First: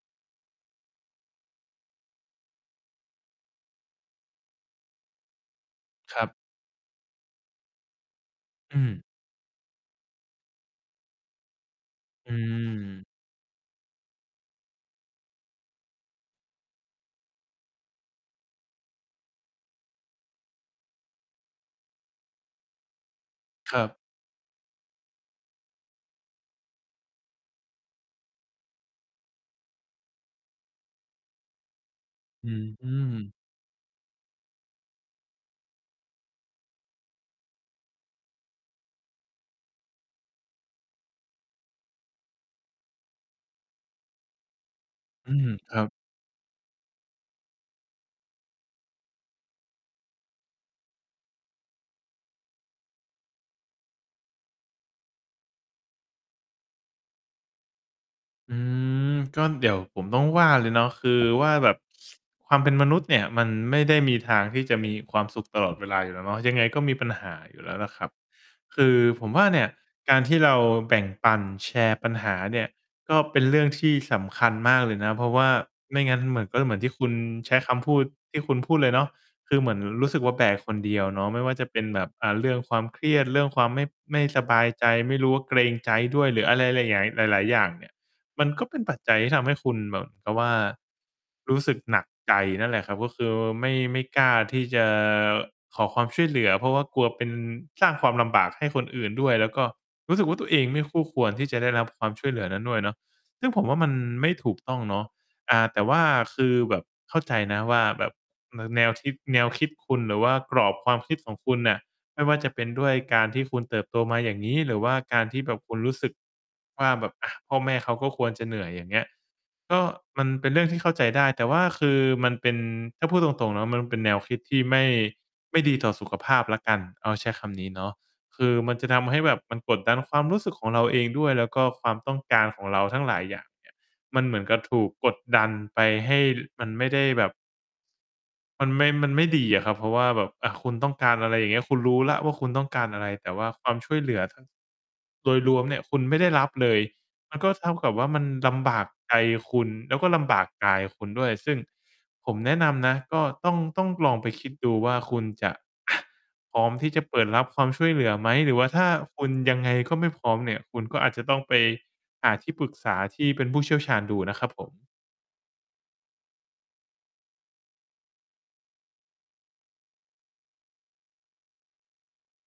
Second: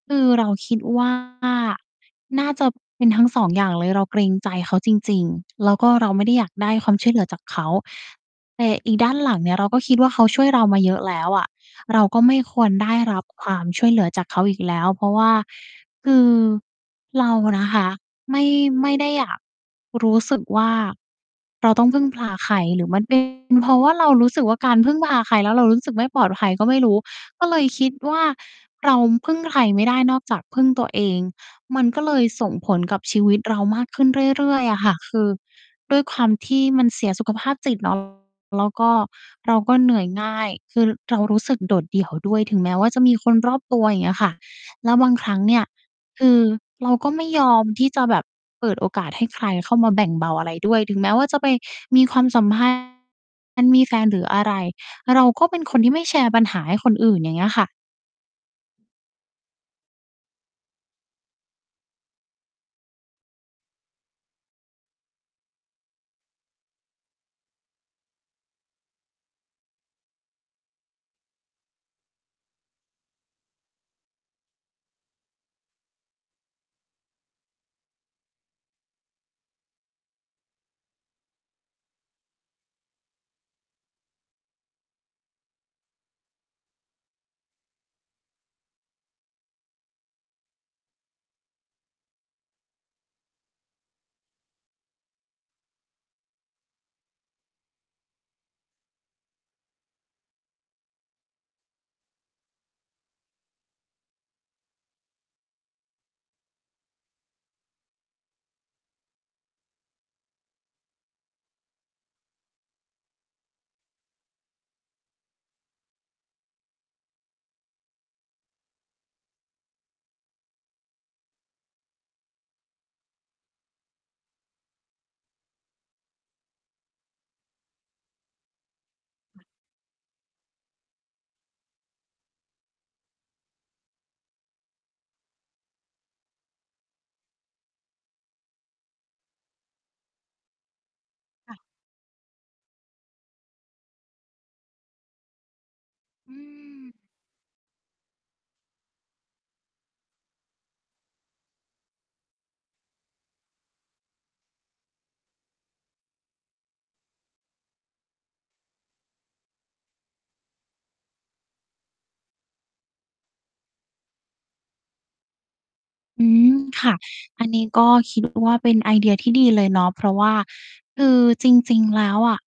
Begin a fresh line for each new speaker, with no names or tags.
คือเราคิด ว่า น่าจะเป็นทั้ง 2 อย่างเลย เราเกรงใจเขาจริง ๆ แล้วก็เรา
ค
ไม
ร
่
ั
ได
บ
้อยากได้ความช่วยเหลือจากเขา แต่
อื
อี
ม
ด้านหลังเนี่ย เราก็คิดว่าเขาช่วยเรามาเยอะแล้วอะ เราก็
อ
ไม่ควรได้
ืม
รับความช่วยเหลือจากเขาอีกแล้ว เพราะว่า คือ เรานะคะ ไม่ ไม่ได้อยาก รู้สึกว่า เราต้องพึ่งพาใคร หรือมัน เป็น เพร
ค
า
ร
ะ
ั
ว่า
บ
เรารู้สึกว่าการพึ่งพาใคร แล้วเรารู้สึกไม่ปลอดภัยก็ไม่รู้ ก็เลยคิดว่า เราพึ่งใครไม่ได้นอกจากพึ่งตัวเอง มันก็เลยส
อ
่งผล
ื
กับชีว
ม
ิตเรามากขึ้นเรื่อย ๆ อะค่ะ คือด้วยความที่มันเสียสุขภาพจิต เนาะ แล้วก็เราก็เหนื่อยง่าย คือเรารู้สึกโดดเดี่ยวด้วย ถึงแม้ว่าจะมีคนรอบตัว อย่างเงี้ยค่ะ แล้วบางค
อ
ร
ื
ั้ง
ม
เนี่ย
ครับ
คือเราก็ไม่ยอมที่จะแบบเปิดโอกาสให้ใครเข้ามาแบ่งเบาอะไรด้วย ถึงแม้ว่าจะไปมีความสัม พันธ์ มีแฟนหรืออะไร เราก็เป็นคนที่ไม่แชร์ปัญหาให้คนอื่น อย่างเงี้ยค่ะ
อืม ก็เดี๋ยวผมต้องว่าเลยเนาะ คือ ว่าแบบ ความเป็นมนุษย์เนี่ย มันไม่ได้มีทางที่จะมีความสุขตลอดเวลาอยู่แล้วเนาะ ยังไงก็มีปัญหาอยู่แล้วล่ะครับ คือผมว่า เนี่ย การที่เราแบ่งปันแชร์ปัญหาเนี่ย ก็เป็นเรื่องที่สำคัญมากเลยนะ เพราะว่าไม่งั้นมันก็จะเหมือนที่คุณใช้คำพูด ที่คุณพูดเลยเนาะ คือเหมือนรู้สึกว่า แบกคนเดียวเนาะ ไม่ว่าจะเป็นแบบ อ่า เรื่องความเครียด เรื่องความไม่ ไม่สบายใจ ไม่รู้ว่าเกรงใจด้วยหรืออะไร หลายหงาย หลาย ๆ อย่างเนี่ย มันก็เป็นปัจจัยที่ทำให้คุณแบบกะว่า รู้สึกหนักใจนั่นแหละครับ ก็คือไม่ ไม่กล้าที่จะขอความช่วยเหลือ เพราะว่ากลัวเป็น สร้างความลำบากให้คนอื่นด้วย แล้วก็รู้สึกว่าตัวเองไม่คู่ควร ที่จะได้รับความช่วยเหลือนั้นด้วยเนาะ ซึ่งผมว่ามันไม่ถูกต้องเนาะ อา แต่ว่า คือแบบเข้าใจนะว่าแบบ น แนวคิด แนวคิดคุณ หรือว่ากรอบความคิดของคุณน่ะ ไม่ว่าจะเป็นด้วยการที่คุณเติบโตมาอย่างงี้ หรือว่าการที่แบบคุณรู้สึก ว่าแบบ อ่า พ่อแม่เขาก็ควรจะเหนื่อย อย่างเงี้ย ก็ มันเป็นเรื่องที่เข้าใจได้ แต่ว่าคือมันเป็น ถ้าพูดตรง ๆ เนาะ มันเป็นแนวคิดที่ไม่ ไม่ดีต่อสุขภาพแล้วกัน เอาใช้คำนี้เนาะ คือมันจะทำให้แบบ
ค่ะ
มันกดดันความรู้สึกของเราเองด้วย แล้วก็ความต้องการของเราทั้งหลายอย่าง เนี่ย มันเหมือนกับถูกกดดันไป ให้มันไม่ได้แบบ มันไม่ มันไม่ดีอะครับ เพราะว่าแบบ อ่า คุณต้องการอะไร อย่
ค
าง
่
เง
ะ
ี้ย คุณรู้แล้วว่า คุณต้องการอะไร แต่ว่าความช่วยเหลือ ถ้า โดยรวมเนี่ย คุณไม่ได้
อื
รับเลย
ม
มันก็เท่ากับว่ามันลำบากใจคุณ แล้วก็ลำบากกายคุณด้วย ซึ่งผมแนะนำนะ ก็ต้อง ต้องลองไปคิดดูว่า คุณจะ พร้อมที่จะเปิดรับความช่วยเหลือไหม หรือว่าถ้าคุณยังไงก็ไม่พร้อมเนี่ย คุณก็อาจจะต้องไปหาที่ปรึกษาที่เป็นผู้เชี่ยวชาญดูอะนะครับผม
อืม ค่ะ อันนี้ก็ คิดว่า เป็นไอเดียที่ดีเลยเนาะ เพราะว่าคือจริง ๆ แล้วอะ